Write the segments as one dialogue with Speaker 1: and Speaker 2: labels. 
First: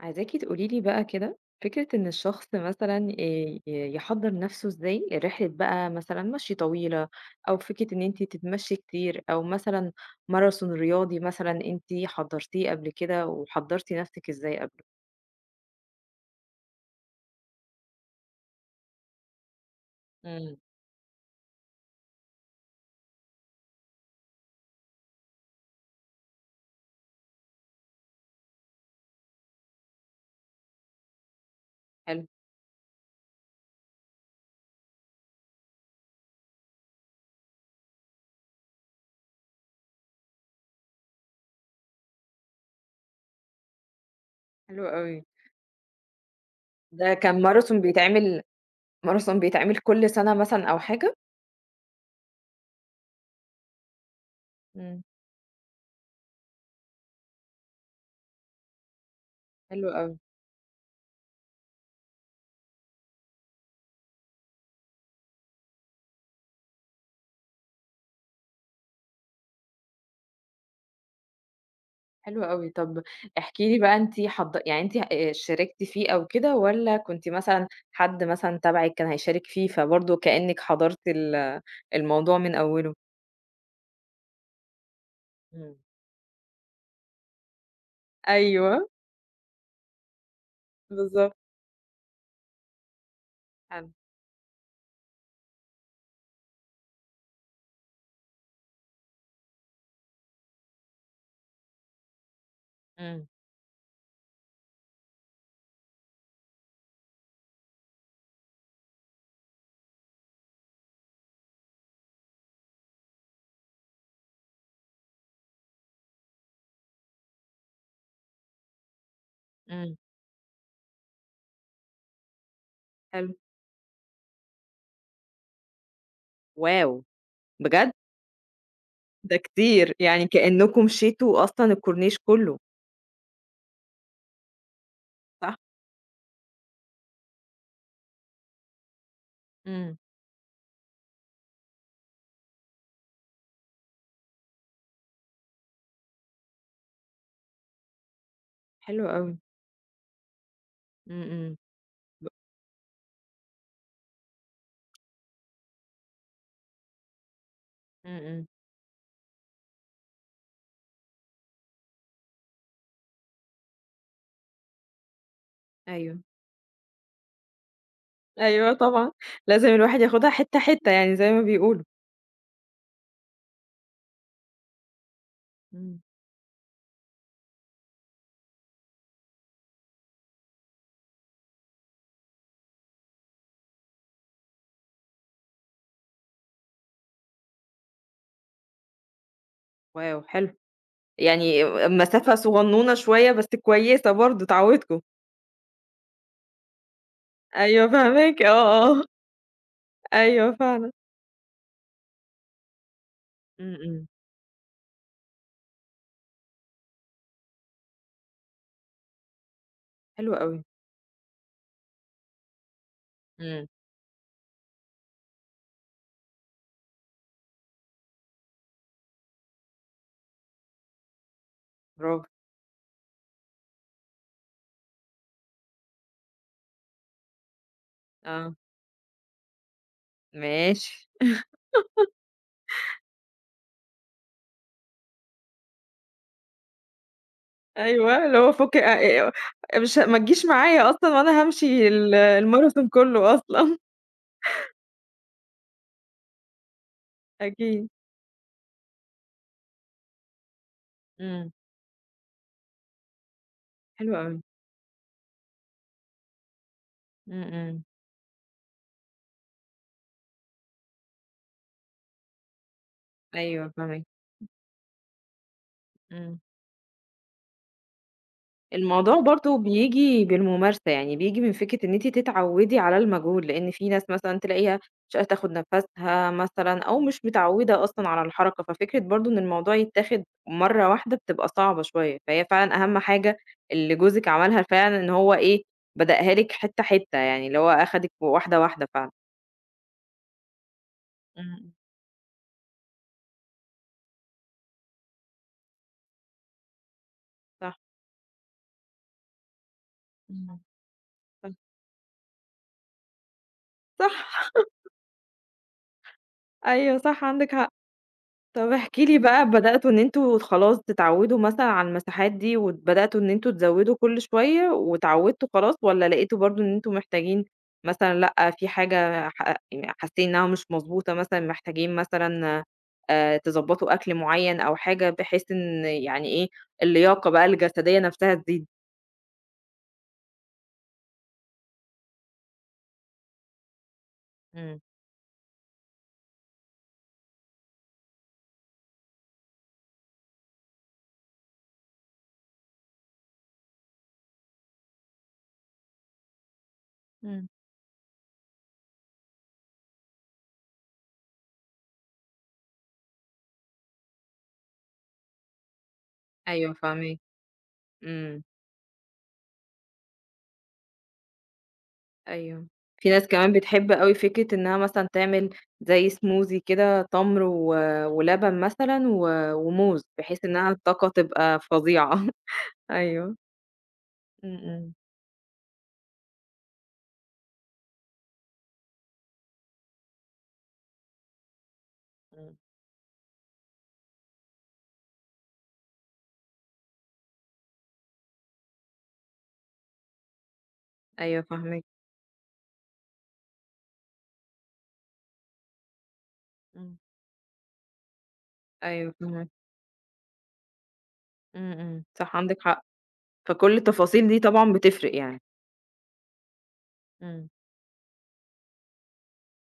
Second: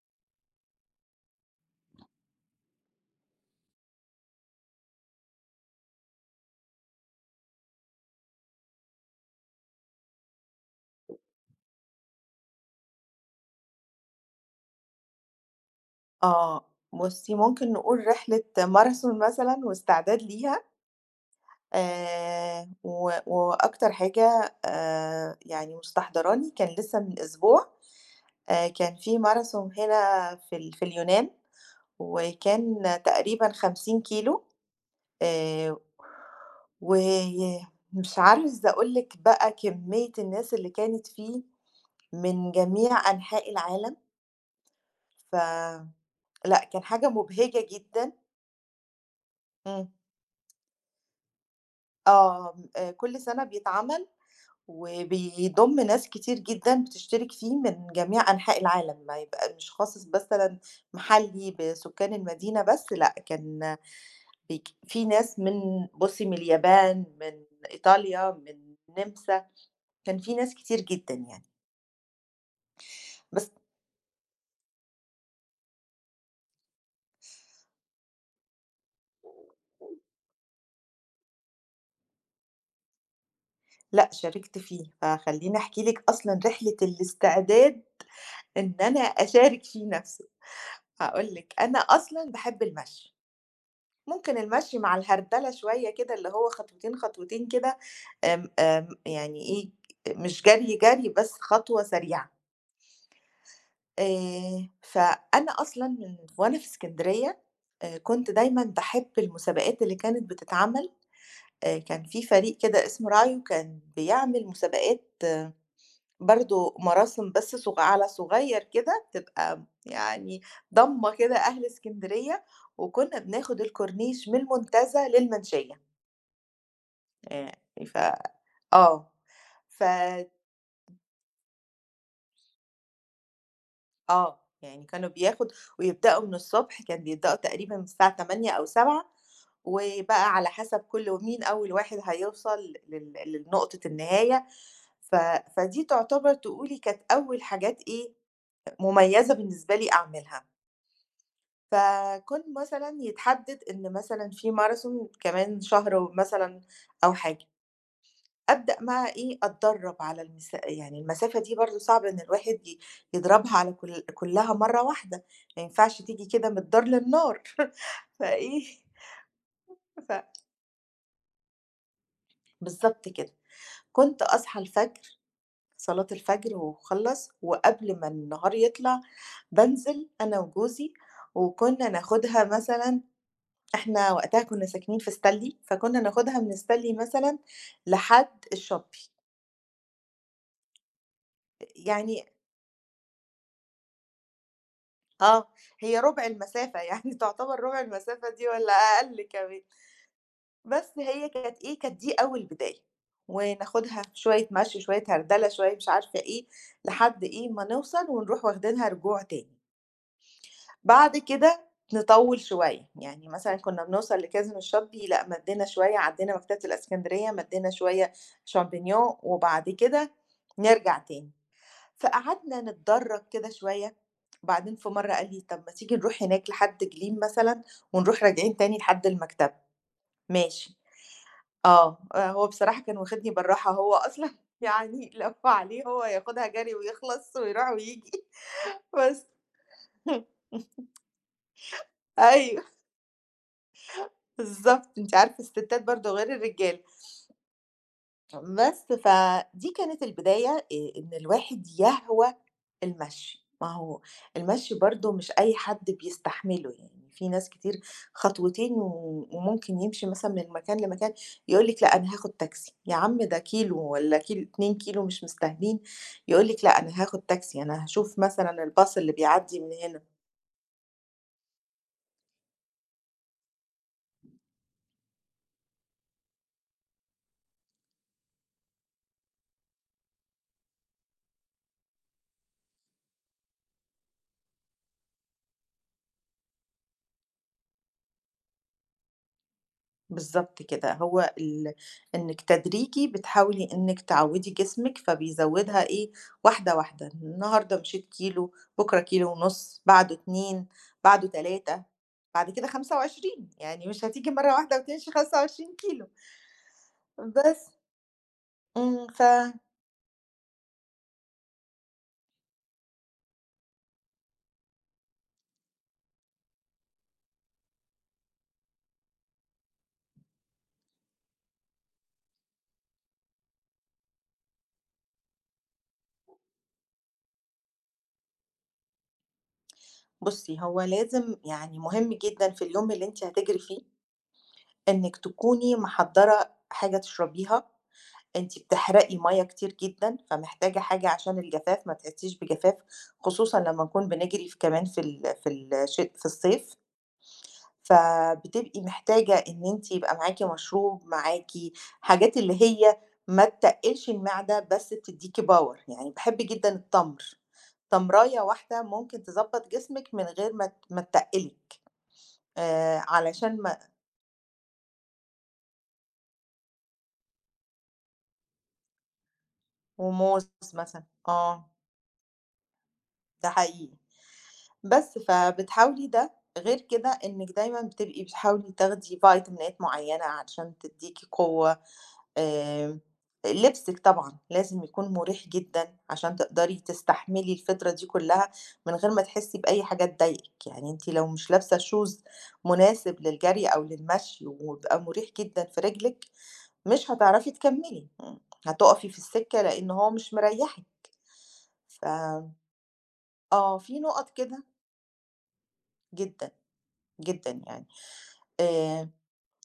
Speaker 1: عايزاكِ تقولي لي بقى كده، فكرة إن الشخص مثلًا يحضّر نَفْسه إزاي لرحلة بقى مثلًا مشي طويلة، أو فكرة إن أنتِ تتمشي كتير، أو مثلًا ماراثون رياضي مثلًا أنتِ حضّرتيه قبل كده، وحضّرتِ نَفْسِك إزاي قبله؟
Speaker 2: آه، بُصّي ممكن نقول رحلة ماراثون مثلًا واستعداد
Speaker 1: إمم،
Speaker 2: ليها، و وأكتر حاجة يعني مستحضراني كان لسه من أسبوع، كان في ماراثون هنا في اليونان،
Speaker 1: حلو.
Speaker 2: وكان تقريبًا 50 كيلو آآ ومش عاوزة أقول لِك بقى كمية الناس اللي كانت فيه من جميع أنحاء العالم،
Speaker 1: حلو أوي.
Speaker 2: فلأ كان حاجة
Speaker 1: ده كان
Speaker 2: مبهجة
Speaker 1: ماراثون
Speaker 2: جدًا.
Speaker 1: بيتعمل ماراثون بيتعمل
Speaker 2: إمم.
Speaker 1: كل سَنة مثلًا أو حاجة؟
Speaker 2: آه، كل سَنة بيتعمل
Speaker 1: إمم.
Speaker 2: وبيضم ناس كتير جدًا بتشترك فيه من جميع أنحاء العالم، ما يبقى مش
Speaker 1: حلو
Speaker 2: خاصص
Speaker 1: أوي.
Speaker 2: مثلًا محلّي بسكان المدينة بس، لأ كان بيك في ناس من بُصّي من اليابان، من إيطاليا، من النمسا، كان في ناس كتير جدًا يعني.
Speaker 1: حلو أوي. طب احكي لي بقى أنتِ حض يعني أنتِ شاركتِ فيه أو كده والّا كنتِ مثلًا حد مثلًا تبعِك كان هيشارك فيه،
Speaker 2: بس
Speaker 1: فبرضه كإنِّك حضرتِ الموضوع من أوله؟
Speaker 2: لأ، شاركت فيه، فخلّيني
Speaker 1: إمم.
Speaker 2: أحكي لِك أصلًا رحلة الاستعداد إن
Speaker 1: أيوه،
Speaker 2: أنا أشارك فيه نَفْسه. هاقول
Speaker 1: بالضبط.
Speaker 2: لِك، أنا أصلًا باحب المشي،
Speaker 1: حلو.
Speaker 2: ممكن المشي مع الهردلة شوية كده اللي هو خطوتين، خطوتين كده آمم، آمم، يعني إيه، مش جري، جري، بس خطوة سريعة.
Speaker 1: إمم،
Speaker 2: فأنا أصلًا من وأنا في إسكندرية كنت دايمًا باحب المسابقات اللي كانت بتتعمل، كان في فريق كده اسمه رايو كان بيعمل مسابقات برضه مراسم بس على صغيّر كده تبقى
Speaker 1: إمم.
Speaker 2: يعني ضامّة كده أهل إسكندرية، وكنّا
Speaker 1: حلو.
Speaker 2: بناخد الكورنيش من المنتزه للمنشية،
Speaker 1: واو!
Speaker 2: آآ
Speaker 1: بجد؟
Speaker 2: ف آه،
Speaker 1: ده
Speaker 2: ف
Speaker 1: كتير، يعني كإنكم مشيتوا أصلًا الكورنيش كُلّه،
Speaker 2: آه، يعني كانوا بياخد
Speaker 1: صح؟
Speaker 2: ويبدأوا من الصبح، كان بيبدأوا تقريبًا من الساعة 8:00 أو 7:00
Speaker 1: إمم،
Speaker 2: وبقى على حسب كل مين أول واحد هيوصل لنقطة النهاية، ف فدي تعتبر تقولي كانت أول حاجات إيه،
Speaker 1: حلو
Speaker 2: مميزة
Speaker 1: أوي.
Speaker 2: بالنسبة لي أعملها.
Speaker 1: إمم، إمم. ب
Speaker 2: فكان مثلًا يتحدد إن مثلًا في ماراثون كمان شهر مثلًا أو حاجة،
Speaker 1: إمم، إمم.
Speaker 2: أبدأ بقى إيه، أتدرّب على المسا يعني المسافة دي برضه صعب إن الواحد يضربها على كلّها مرّة واحدة، ما ينفعش
Speaker 1: أيوه.
Speaker 2: تيجي كده من الدار للنار فإيه،
Speaker 1: أيوه طبعًا، لازم الواحد
Speaker 2: ف
Speaker 1: ياخدها حتّة، حتّة يعني زي ما بيقولوا.
Speaker 2: بالضبط كده، كنت أصحى الفجر،
Speaker 1: إمم،
Speaker 2: صلاة الفجر وأخلّص وقبل ما النهار يطلع بانزل أنا وجوزي، وكنا ناخدها مثلًا إحنا وقتها كنا ساكنين في ستانلي، فكنا ناخدها من ستانلي مثلًا لحد الشاطئ،
Speaker 1: واو حلو. يعني
Speaker 2: يعني
Speaker 1: مسافة صغنونة شوية بس كويسة برضه تعوّدكم.
Speaker 2: آه، هي ربع المسافة يعني تعتبر ربع
Speaker 1: أيوه
Speaker 2: المسافة
Speaker 1: فاهماك،
Speaker 2: دي والّا
Speaker 1: آه، آه،
Speaker 2: أقل كمان،
Speaker 1: أيوه
Speaker 2: بس
Speaker 1: فعلًا.
Speaker 2: هي كانت إيه، كانت دي أول بداية،
Speaker 1: إمم،
Speaker 2: وناخدها
Speaker 1: إمم،
Speaker 2: شوية مشي، شوية هردلة، شوية مش عارفة إيه، لحد إيه، ما نوصل ونروح واخدينها رجوع تاني.
Speaker 1: حلو أوي،
Speaker 2: بعد كده نطوّل شوية، يعني مثلًا
Speaker 1: إمم،
Speaker 2: كنّا بنوصل لكاظم الشاطبي، لأ مدّينا شوية، عدّينا مكتبة الإسكندرية، مدّينا شوية شامبينيون، وبعد كده نرجع تاني.
Speaker 1: برافو،
Speaker 2: فقعدنا نتدرّج كده شوية، وبعدين في مرّة قال لي: "طب ما تيجي نروح هناك لحد جليم مثلًا ونروح
Speaker 1: آه،
Speaker 2: راجعين تاني لحد المكتبة." ماشي،
Speaker 1: ماشي،
Speaker 2: آه، آه، هو بصراحة كان واخدني بالراحة، هو أصلًا يعني لو عليه هو ياخدها جري ويخلص ويروح وييجي،
Speaker 1: أيوه، اللي هو فُكِ
Speaker 2: بس
Speaker 1: أ أ مش ما تجيش معايا أصلًا وأنا هامشي
Speaker 2: أيوه.
Speaker 1: الماراثون كلّه أصلًا
Speaker 2: بالضبط، أنتِ عارفة الستات برضه غير الرجالة،
Speaker 1: أكيد،
Speaker 2: بس فدي كانت البداية إن
Speaker 1: إمم،
Speaker 2: الواحد يهوى المشي، ما هو
Speaker 1: حلو أوي،
Speaker 2: المشي برضه مش أي حد بيستحمله يعني، في
Speaker 1: إمم،
Speaker 2: ناس كتير
Speaker 1: إمم،
Speaker 2: خطوتين و وممكن يمشي مثلًا من مكان لمكان يقول لِك لأ أنا هاخد تاكسي، يا عم ده
Speaker 1: أيوه
Speaker 2: كيلو
Speaker 1: فاهماك،
Speaker 2: والّا كيلو 2 كيلو مش مستاهلين،
Speaker 1: إمم.
Speaker 2: يقول لِك لأ أنا هاخد تاكسي، أنا هاشوف مثلًا الباص اللي
Speaker 1: الموضوع برضه
Speaker 2: بيعدّي من هنا،
Speaker 1: بييجي بالممارسة، يعني بييجي من فكرة إن أنتِ تتعوّدي على المجهول، لإن في ناس مثلًا تلاقيها مش قادرة تاخد نَفَسها مثلًا أو مش متعوّدة أصلًا على الحركة، ففكرة برضه إن الموضوع يتاخد مرّة واحدة بتبقى صعبة شوية، فهي فعلًا أهم حاجة اللي جوزِك عملها فعلًا إن هو إيه، بدأها لِك حتّة، حتّة، يعني اللي هو أخدِك واحدة، واحدة فعلًا.
Speaker 2: بالضبط كده، هو
Speaker 1: إمم، إمم،
Speaker 2: ال إنِّك تدريجي بتحاولي إنِّك تعوّدي جسمِك، فبيزوّدها إيه، واحدة، واحدة،
Speaker 1: صح.
Speaker 2: النهارده مشيت كيلو، بُكرة كيلو ونُص، بعده
Speaker 1: إمم.
Speaker 2: 2، بعده
Speaker 1: صح،
Speaker 2: 3، بعد كده 25، يعني مش هتيجي مرّة
Speaker 1: صح،
Speaker 2: واحدة وتمشي 25 كيلو،
Speaker 1: أيوه صح، عندِك حق.
Speaker 2: بس.
Speaker 1: طب احكِ
Speaker 2: إمم،
Speaker 1: لي بقى بدأتوا إن أنتم خلاص تتعوّدوا مثلًا على المساحات دي، وبدأتوا إن أنتم تزوّدوا كل شوية واتعوّدتوا خلاص، والّا لقيتوا برضه إن أنتم محتاجين مثلًا لأ، في حاجة ح يعني حاسين إنها مش مضبوطة مثلًا، محتاجين مثلًا تضبّطوا أكل معيّن أو حاجة بحيث إن يعني إيه، اللياقة بقى الجسدية نَفْسها تزيد؟
Speaker 2: بُصّي، هو لازم يعني مهم جدًا في اليوم اللي أنتِ هتجري فيه،
Speaker 1: إمم.
Speaker 2: إنِّك تكوني محضّرة حاجة تشربيها أنتِ بتحرقي مَيّة كتير جدًا، فمحتاجة حاجة عشان الجفاف ما تحسيش بجفاف، خصوصًا لمّا نكون بنجري في كمان في ال في الش في الصيف،
Speaker 1: إمم.
Speaker 2: فبتبقي محتاجة إن أنتِ يبقى معاكِ مشروب، معاكِ حاجات اللي هي ما تتقِّلش المعدة بس بتدّيكِ power، يعني باحب جدًا
Speaker 1: أيوه فاهماك.
Speaker 2: التمر، تمراية
Speaker 1: إمم.
Speaker 2: واحدة ممكن تضبّط جسمِك من غير ما ما تتقِّلي،
Speaker 1: أيوه. في ناس
Speaker 2: علشان
Speaker 1: كمان
Speaker 2: ما
Speaker 1: بتحب أوي فكرة إنها مثلًا تعمل زي smoothie كده تمر ولبن مثلًا وموز، بحيث
Speaker 2: وموز
Speaker 1: إنها
Speaker 2: مثلًا،
Speaker 1: الطاقة تبقى
Speaker 2: آه،
Speaker 1: فظيعة. أيوه.
Speaker 2: ده حقيقي.
Speaker 1: إمم، إمم.
Speaker 2: بس، فبتحاولي ده، غير كده إنِّك دايمًا بتبقي بتحاولي تاخدي فيتامينات معيّنة علشان تدّيكِ قوة،
Speaker 1: إمم.
Speaker 2: آآ، لبسِك طبعًا لازم يكون مُريح جدًا عشان تقدري تستحملي الفترة دي كلّها من غير ما تحسّي بأي حاجة تضايقِك، يعني أنتِ لو
Speaker 1: أيوه
Speaker 2: مش لابسة
Speaker 1: فاهماك.
Speaker 2: shoes مناسب للجري أو للمشي ويبقى مُريح جدًا في رجلِك،
Speaker 1: إمم.
Speaker 2: مش هتعرفي تكمّلي، إمم، هتُقفي
Speaker 1: أيوه
Speaker 2: في
Speaker 1: فاهماك.
Speaker 2: السكة لإن هو مش مريّحِك،
Speaker 1: إمم،
Speaker 2: ف
Speaker 1: إمم. صح عندِك حق. فكل
Speaker 2: آه، في
Speaker 1: التفاصيل
Speaker 2: نُقط
Speaker 1: دي
Speaker 2: كده
Speaker 1: طبعًا بتفرق يعني.
Speaker 2: جدًا،
Speaker 1: إمم.
Speaker 2: جدًا يعني، آآ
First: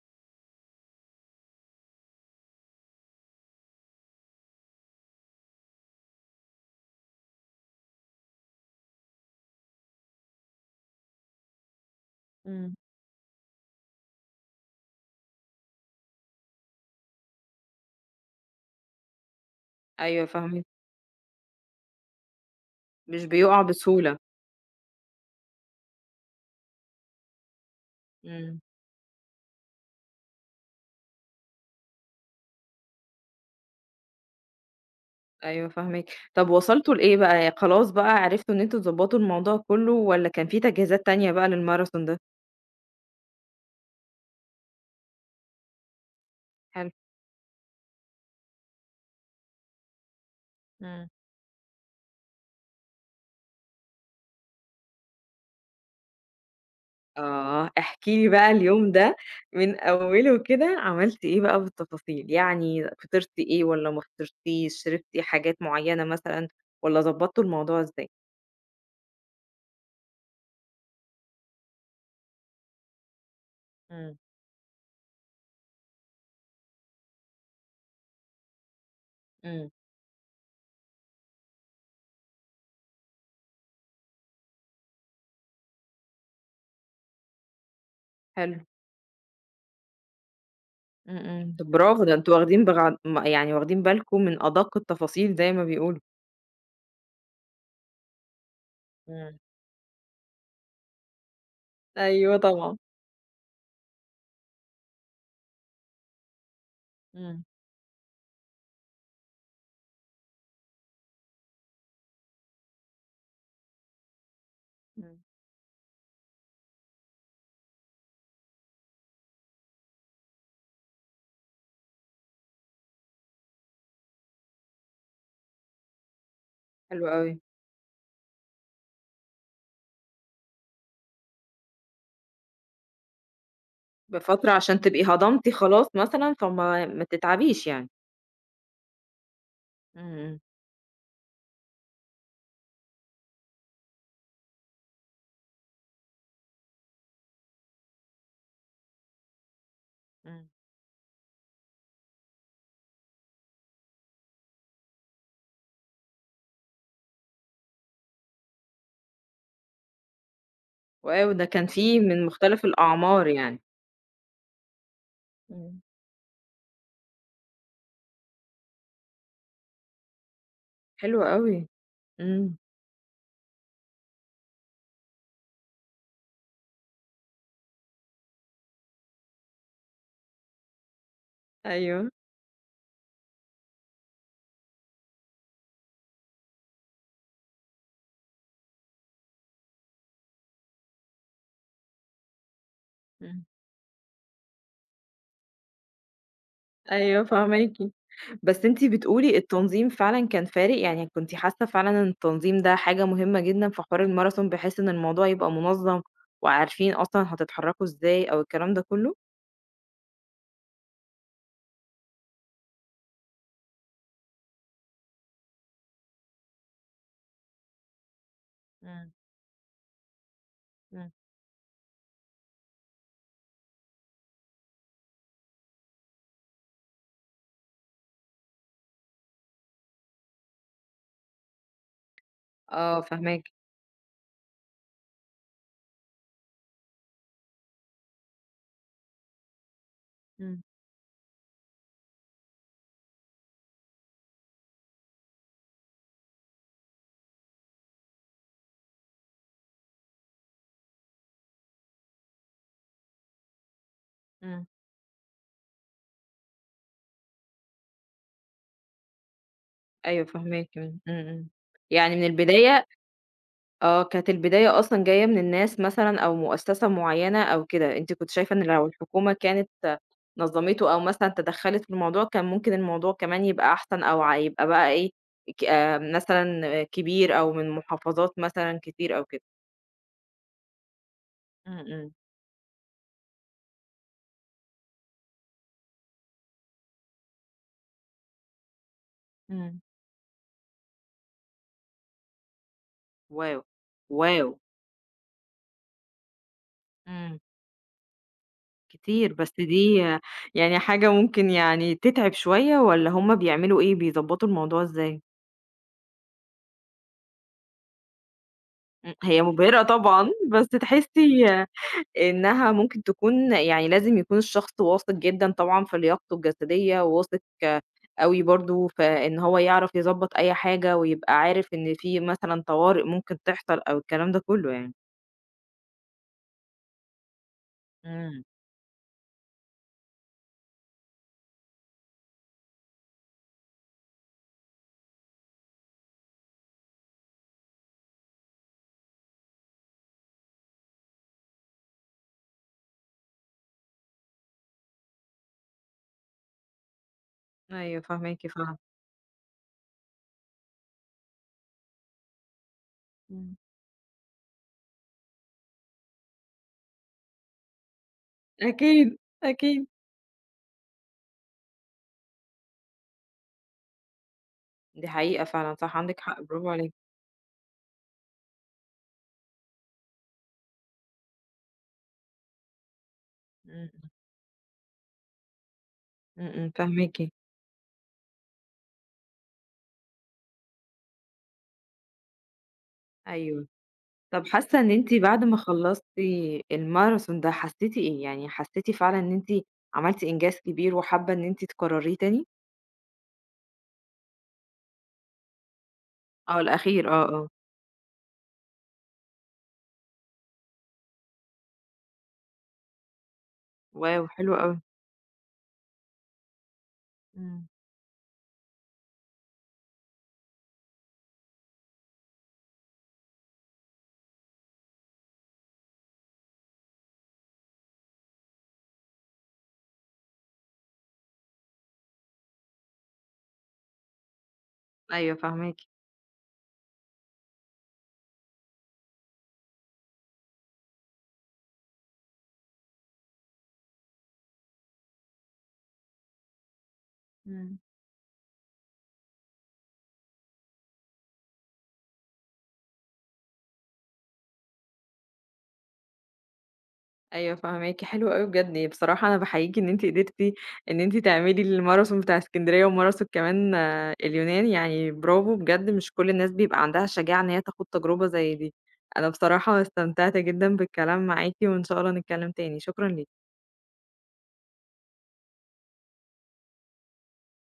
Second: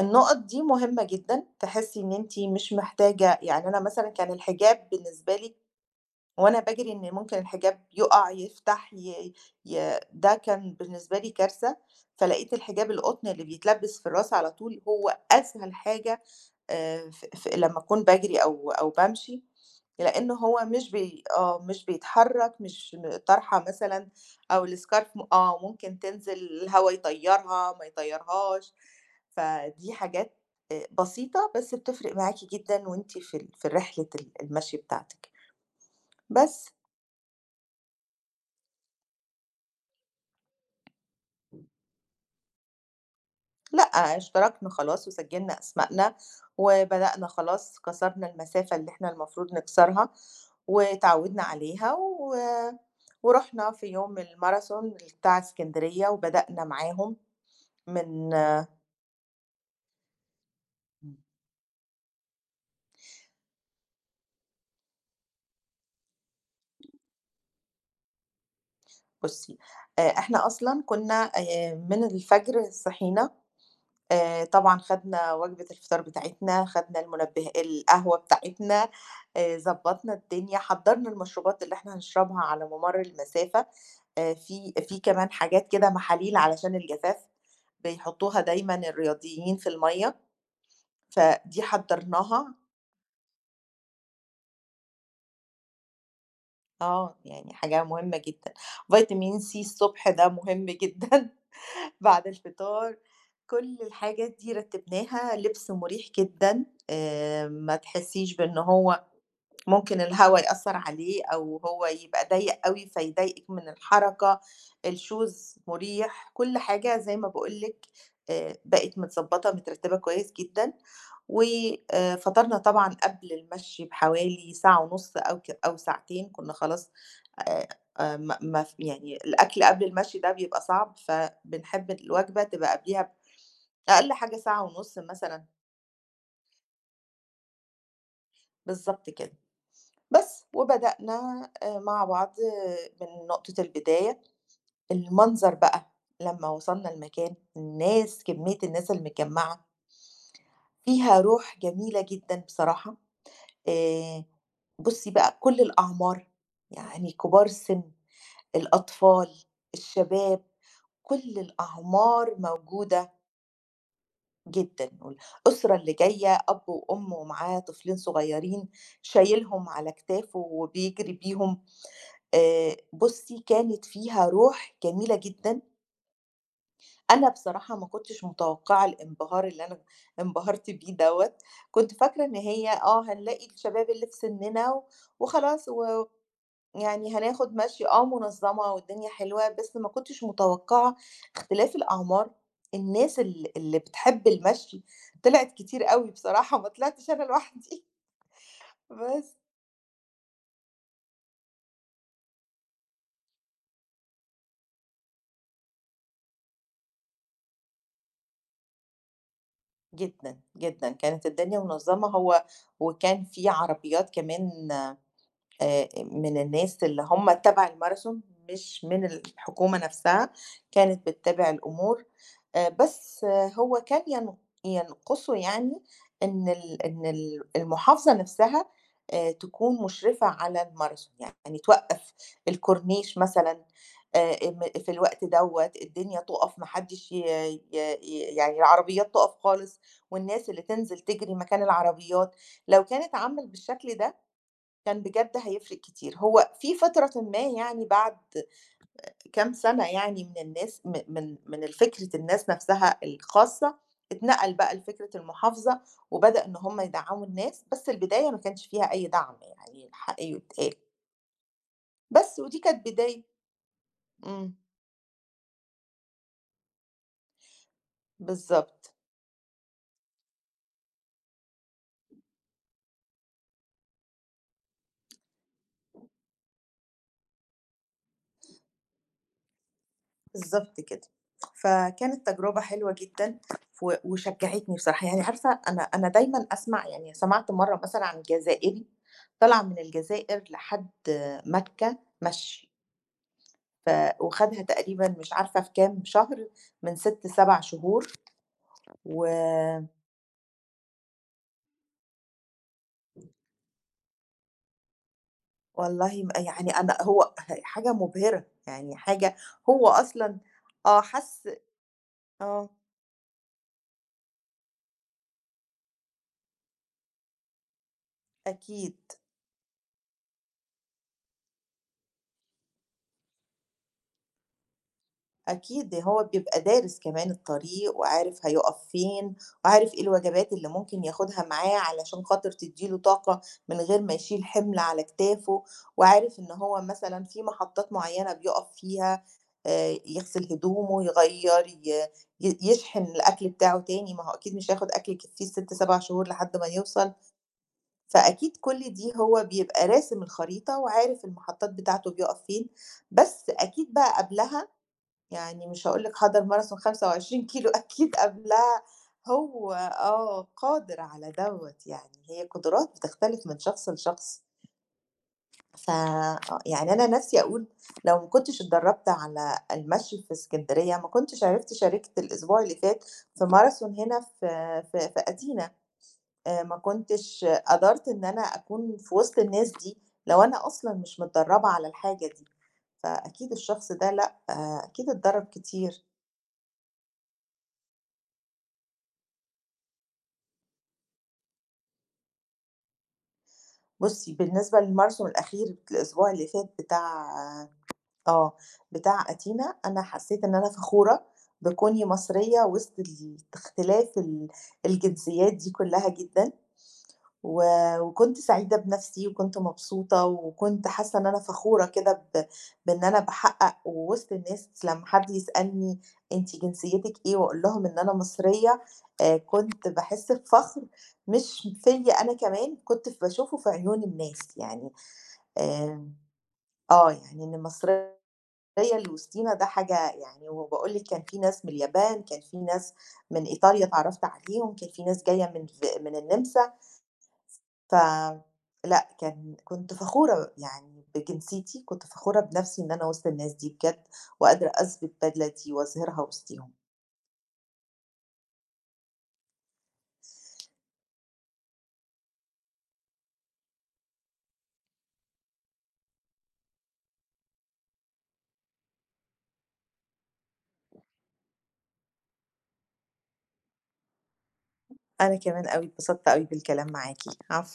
Speaker 2: النقط دي مهمة جدًا، تحسّي إن أنتِ مش محتاجة يعني أنا مثلًا كان الحجاب بالنسبة لي وأنا باجري إن ممكن الحجاب يُقع، يفتح، ي ي ده كان بالنسبة لي كارثة، فلقيت
Speaker 1: إمم.
Speaker 2: الحجاب القطن اللي بيتلبس في الراس على طول هو أسهل حاجة ف لمّا أكون باجري أو بامشي،
Speaker 1: أيوه
Speaker 2: لإن هو
Speaker 1: فاهماك.
Speaker 2: مش بي آه، مش بيتحرك، مش م
Speaker 1: مش بيُقع
Speaker 2: الطرحة مثلًا
Speaker 1: بسهولة.
Speaker 2: أو الscarf م آه، ممكن تنزل الهوا يطيّرها، ما
Speaker 1: إمم.
Speaker 2: يطيّرهاش، فدي حاجات بسيطة بس بتفرق معاكِ جدًا وأنتِ في رحلة المشي بتاعتِك.
Speaker 1: أيوه فاهماك. طب
Speaker 2: بس
Speaker 1: وصلتوا لإيه بقى؟ خلاص بقى عرفتوا إن أنتم تضبّطوا الموضوع كُلّه والّا كان في تجهيزات تانية بقى للmarathon ده؟
Speaker 2: لأ، اشتركنا خلاص وسجّلنا أسمائنا،
Speaker 1: حلو.
Speaker 2: وبدأنا خلاص كسرنا المسافة اللي إحنا المفروض نكسرها،
Speaker 1: إمم.
Speaker 2: واتعوّدنا عليها و ورُحنا في يوم الmarathon بتاع إسكندرية وبدأنا معاهم.
Speaker 1: آه، احكِ لي
Speaker 2: من
Speaker 1: بقى اليوم ده من أوله كده عملتِ إيه بقى بالتفاصيل، يعني فطرتِ إيه والّا ما فطرتيش، شربتِ حاجات معيّنة مثلًا والّا ضبّطتوا الموضوع إزاي؟
Speaker 2: بُصّي، إحنا أصلًا كُنّا من الفجر صحينا،
Speaker 1: إمم،
Speaker 2: طبعًا خدنا وجبة الفطار بتاعتنا، خدنا المنبه القهوة بتاعتنا،
Speaker 1: إمم،
Speaker 2: ضبّطنا الدنيا، حضّرنا المشروبات اللي إحنا هنشربها على مَمَر المسافة، في كمان حاجات كده محاليل علشان الجفاف، بيحطّوها
Speaker 1: حلو،
Speaker 2: دايمًا الرياضيين في المَيّة،
Speaker 1: إمم، إمم.
Speaker 2: فدي
Speaker 1: طب برافو، ده أنتم
Speaker 2: حضّرناها
Speaker 1: واخدين بغ م يعني واخدين بالكم من أدق التفاصيل زي ما بيقولوا.
Speaker 2: آه، يعني حاجة مهمة جدًا.
Speaker 1: إمم.
Speaker 2: فيتامين C الصبح ده مهم جدًا. بعد
Speaker 1: أيوه طبعًا.
Speaker 2: الفطار كل الحاجات دي رتّبناها، لبس مُريح جدًا،
Speaker 1: إمم،
Speaker 2: ما تحسّيش بإن هو ممكن الهوا يأثّر عليه أو هو يبقى ضيّق أوي فيضايقِك من الحركة،
Speaker 1: إمم.
Speaker 2: الshoes مُريح، كل حاجة زي ما باقول لِك بقت متضبّطة، مترتّبة كويس جدًا، و فطرنا طبعًا قبل المشي بحوالي ساعة ونُص أو أو ساعتين، كُنّا خلاص
Speaker 1: حلو أوي،
Speaker 2: آآ ما ما ف يعني الأكل قبل المشي ده بيبقى صعب، فبنحب الوجبة تبقى قبليها أقل حاجة
Speaker 1: بفترة
Speaker 2: ساعة
Speaker 1: عشان
Speaker 2: ونُص
Speaker 1: تبقي
Speaker 2: مثلًا،
Speaker 1: هضمتِ خلاص مثلًا فما ما تتعبيش يعني.
Speaker 2: بالضبط كده.
Speaker 1: إمم، إمم،
Speaker 2: بس، وبدأنا مع بعض آه، من نقطة البداية، المنظر بقى لمّا وصلنا المكان، الناس كمية الناس المتجمّعة،
Speaker 1: إمم.
Speaker 2: فيها روح جميلة جدًا بصراحة. آآ بُصّي بقى كل الأعمار، يعني كبار السِن، الأطفال، الشباب،
Speaker 1: واو!
Speaker 2: كل
Speaker 1: ده كان في من
Speaker 2: الأعمار
Speaker 1: مختلف
Speaker 2: موجودة.
Speaker 1: الأعمار يعني.
Speaker 2: جدًا، والأسرة
Speaker 1: إمم.
Speaker 2: اللي جاية أب وأم ومعاه طفلين صغيّرين شايلهم على كتافه وبيجري
Speaker 1: حلو
Speaker 2: بيهم،
Speaker 1: أوي. إمم.
Speaker 2: بُصّي كانت فيها روح جميلة جدًا، أنا بصراحة ما كنتش متوقعة الانبهار اللي أنا انبهرت بيه دوّة، كنت
Speaker 1: أيوه.
Speaker 2: فاكرة إن هي آه هنلاقي الشباب اللي في سننا وخلاص وخلاص، يعني هناخد مشي آه منظمة والدنيا حلوة، بس ما كنتش متوقعة اختلاف الأعمار، الناس
Speaker 1: إمم.
Speaker 2: اللي بتحب المشي طلعت كتير أوي بصراحة، ما طلعتش أنا
Speaker 1: أيوه فاهماكِ.
Speaker 2: لوحدي
Speaker 1: بس أنتِ بتقولي
Speaker 2: بس
Speaker 1: التنظيم فعلًا كان فارق، يعني كنتِ حاسة فعلًا إن التنظيم ده حاجة مهمة جدًا في حوار الماراثون بحيث إن الموضوع يبقى منظَّم وعارفين أصلًا هتتحرّكوا إزاي أو الكلام ده كُلّه؟
Speaker 2: جدًا، جدًا، كانت الدنيا منظمة هو وكان في عربيات كمان من الناس اللي هم تبع الماراثون، مش من
Speaker 1: إمم.
Speaker 2: الحكومة نفسها، كانت
Speaker 1: إمم.
Speaker 2: بتتابع الأمور، بس آه، هو كان ينقصه يعني إن ال المحافظة نفسها تكون مُشرفة على الماراثون، يعني توقّف
Speaker 1: آه
Speaker 2: الكورنيش
Speaker 1: فاهماكِ.
Speaker 2: مثلًا م في الوقت دوّة، الدنيا تُقف، ما حدّش ي ي ي يعني العربيات تُقف خالص والناس
Speaker 1: إمم.
Speaker 2: اللي تنزل تجري مكان العربيات، لو كانت عمّلِت بالشكل ده كان بجد هيفرق كتير. هو في فترةٍ ما يعني بعد كام سنة يعني من الناس م من من فكرة الناس نفسها الخاصة، اتنقل
Speaker 1: إمم.
Speaker 2: بقى لفكرة المحافظة، وبدأ إن هم يدعّموا الناس، بس البداية ما كانش فيها أي دعم يعني الحق
Speaker 1: أيوه
Speaker 2: يتقال،
Speaker 1: فاهماكِ. إمم. إمم، إمم. يعني من
Speaker 2: بس ودي
Speaker 1: البداية
Speaker 2: كانت بداية
Speaker 1: آه، كانت
Speaker 2: إمم،
Speaker 1: البداية أصلًا جاية من الناس مثلًا أو مؤسسة معيّنة أو كده، أنتِ كنتِ شايفة إن لو
Speaker 2: بالضبط.
Speaker 1: الحكومة كانت نظّمته أو مثلًا تدخّلت في الموضوع، كان ممكن الموضوع كمان يبقى أحسن أو يبقى بقى إيه، ك مثلًا كبير أو من محافظات مثلًا كتير أو كده.
Speaker 2: بالضبط كده.
Speaker 1: إمم، إمم.
Speaker 2: فكانت تجربة حلوة جدًا وشجّعتني بصراحة، يعني عارفة أنا دايمًا أسمع يعني سمعت مرّة مثلًا عن جزائري طلع من
Speaker 1: إمم.
Speaker 2: الجزائر لحد مكة مشي،
Speaker 1: واو!
Speaker 2: ف
Speaker 1: واو!
Speaker 2: وخدها تقريبًا مش عارفة في كام شهر من 6،
Speaker 1: إمم،
Speaker 2: 7 شهور و
Speaker 1: كتير، بس دي آه، يعني حاجة ممكن يعني تتعب شوية والّا هُم بيعملوا إيه، بيضبّطوا الموضوع إزاي؟
Speaker 2: والله يعني أنا هو ه حاجة مبهرة، يعني
Speaker 1: إمم،
Speaker 2: حاجة
Speaker 1: هي مبهرة
Speaker 2: هو
Speaker 1: طبعًا،
Speaker 2: أصلًا
Speaker 1: بس
Speaker 2: آه،
Speaker 1: تحسّي
Speaker 2: حَس آه،
Speaker 1: إنها ممكن تكون يعني لازم يكون الشخص واثق جدًا طبعًا في لياقته الجسدية، وواثق أوي برضه
Speaker 2: أكيد.
Speaker 1: في إن هو يعرف يضبّط أي حاجة، ويبقى عارف إن في مثلًا طوارئ ممكن تحصل أو الكلام ده كلّه يعني.
Speaker 2: أكيد، ده هو بيبقى دارس كمان الطريق
Speaker 1: إمم.
Speaker 2: وعارف هيُقف فين، وعارف إيه الوجبات اللي ممكن ياخدها معاه علشان خاطر تدّي له طاقة من غير ما يشيل حِمل على كتافه، وعارف إن هو مثلًا في محطات معيّنة بيُقف فيها يغسل هدومه، يغيّر، ي ي يشحن الأكل بتاعه تاني، ما هو أكيد مش هياخد أكل يكفيه ال6، 7 شهور لحد ما يوصل،
Speaker 1: أيوه فاهماكِ
Speaker 2: فأكيد
Speaker 1: فعلًا.
Speaker 2: كل دي هو بيبقى راسم الخريطة وعارف المحطات بتاعته بيُقف فين، بس
Speaker 1: إمم.
Speaker 2: أكيد بقى قبلها يعني مش هاقول لِك حضَر ماراثون 25 كيلو أكيد قبلها
Speaker 1: أكيد،
Speaker 2: هو
Speaker 1: أكيد.
Speaker 2: آه، قادر على دوّة، يعني هي قدرات بتختلف من شخص لشخص.
Speaker 1: دي حقيقة فعلًا
Speaker 2: ف
Speaker 1: صح، عندِك
Speaker 2: آه،
Speaker 1: حق، برافو
Speaker 2: يعني
Speaker 1: عليكِ.
Speaker 2: أنا نفسي أقول لو ما كنتش اتدرّبت على المشي في إسكندرية، ما كنتش عرفت شاركت الأسبوع اللي فات في
Speaker 1: إمم،
Speaker 2: ماراثون هنا في أتينا،
Speaker 1: إمم، إمم،
Speaker 2: ما
Speaker 1: فاهماكِ.
Speaker 2: كنتش قدرت إن أنا أكون في وسط الناس دي، لو أنا أصلًا مش متدرّبة على الحاجة دي، فأكيد
Speaker 1: أيوه.
Speaker 2: الشخص ده لأ،
Speaker 1: طب حاسة
Speaker 2: آه،
Speaker 1: إن
Speaker 2: أكيد
Speaker 1: أنتِ بعد
Speaker 2: اتدرّب
Speaker 1: ما خلّصتِ
Speaker 2: كتير.
Speaker 1: الماراثون ده حسيتِ إيه؟ يعني حسيتِ فعلًا إن أنتِ عملتِ إنجاز كبير وحابة إن أنتِ تكرريه تاني؟
Speaker 2: بُصّي، بالنسبة للماراثون الأخير الأسبوع اللي
Speaker 1: آه،
Speaker 2: فات
Speaker 1: الأخير آه، آه.
Speaker 2: آه، بتاع أتينا، أنا حسّيت إن أنا فخورة بكوني مصرية وسط اختلاف
Speaker 1: واو! حلو أوي.
Speaker 2: الجنسيات دي كلّها جدًا، و
Speaker 1: إمم.
Speaker 2: وكنت سعيدة بنَفْسي وكنت مبسوطة وكنت حاسّة إن أنا فخورة كده بإن أنا باحقّق ووسط الناس لمّا حد يسألني أنتِ جنسيتِك إيه وأقول لهم إن أنا مصرية، كنت باحس بفخر مش فيّا أنا كمان، كنت باشوفه في عيون الناس، يعني
Speaker 1: أيوه فاهماكِ.
Speaker 2: آمم، آه، يعني إن المصرية اللي وسطينا ده حاجة يعني وباقول لِك كان في ناس من اليابان، كان في ناس من إيطاليا اتعرّفت عليهم، كان في ناس جاية من النمسا،
Speaker 1: إمم.
Speaker 2: ف لأ، كان كنت فخورة يعني بجنسيتي، كنت فخورة بنَفْسي إن أنا وسط الناس دي بجد وقادرة أثبت بدلة دي وأظهرها وسطيهم.
Speaker 1: أيوه فاهماكِ، حلو أوي بجد. يعني بصراحة أنا باحييكِ إن أنتِ قدرتِ إن أنتِ تعملي الماراثون بتاع إسكندرية وماراثون كمان آه، اليونان، يعني برافو بجد مش كل الناس بيبقى عندها الشجاعة إن هي تخوض تجربة زي دي. أنا بصراحة استمتعت جدًا بالكلام معاكِ وإن شاء الله نتكلم تاني، شكرًا ليكِ.
Speaker 2: أنا كمان أوي اتبسطت أوي بالكلام معاكِ، عفو.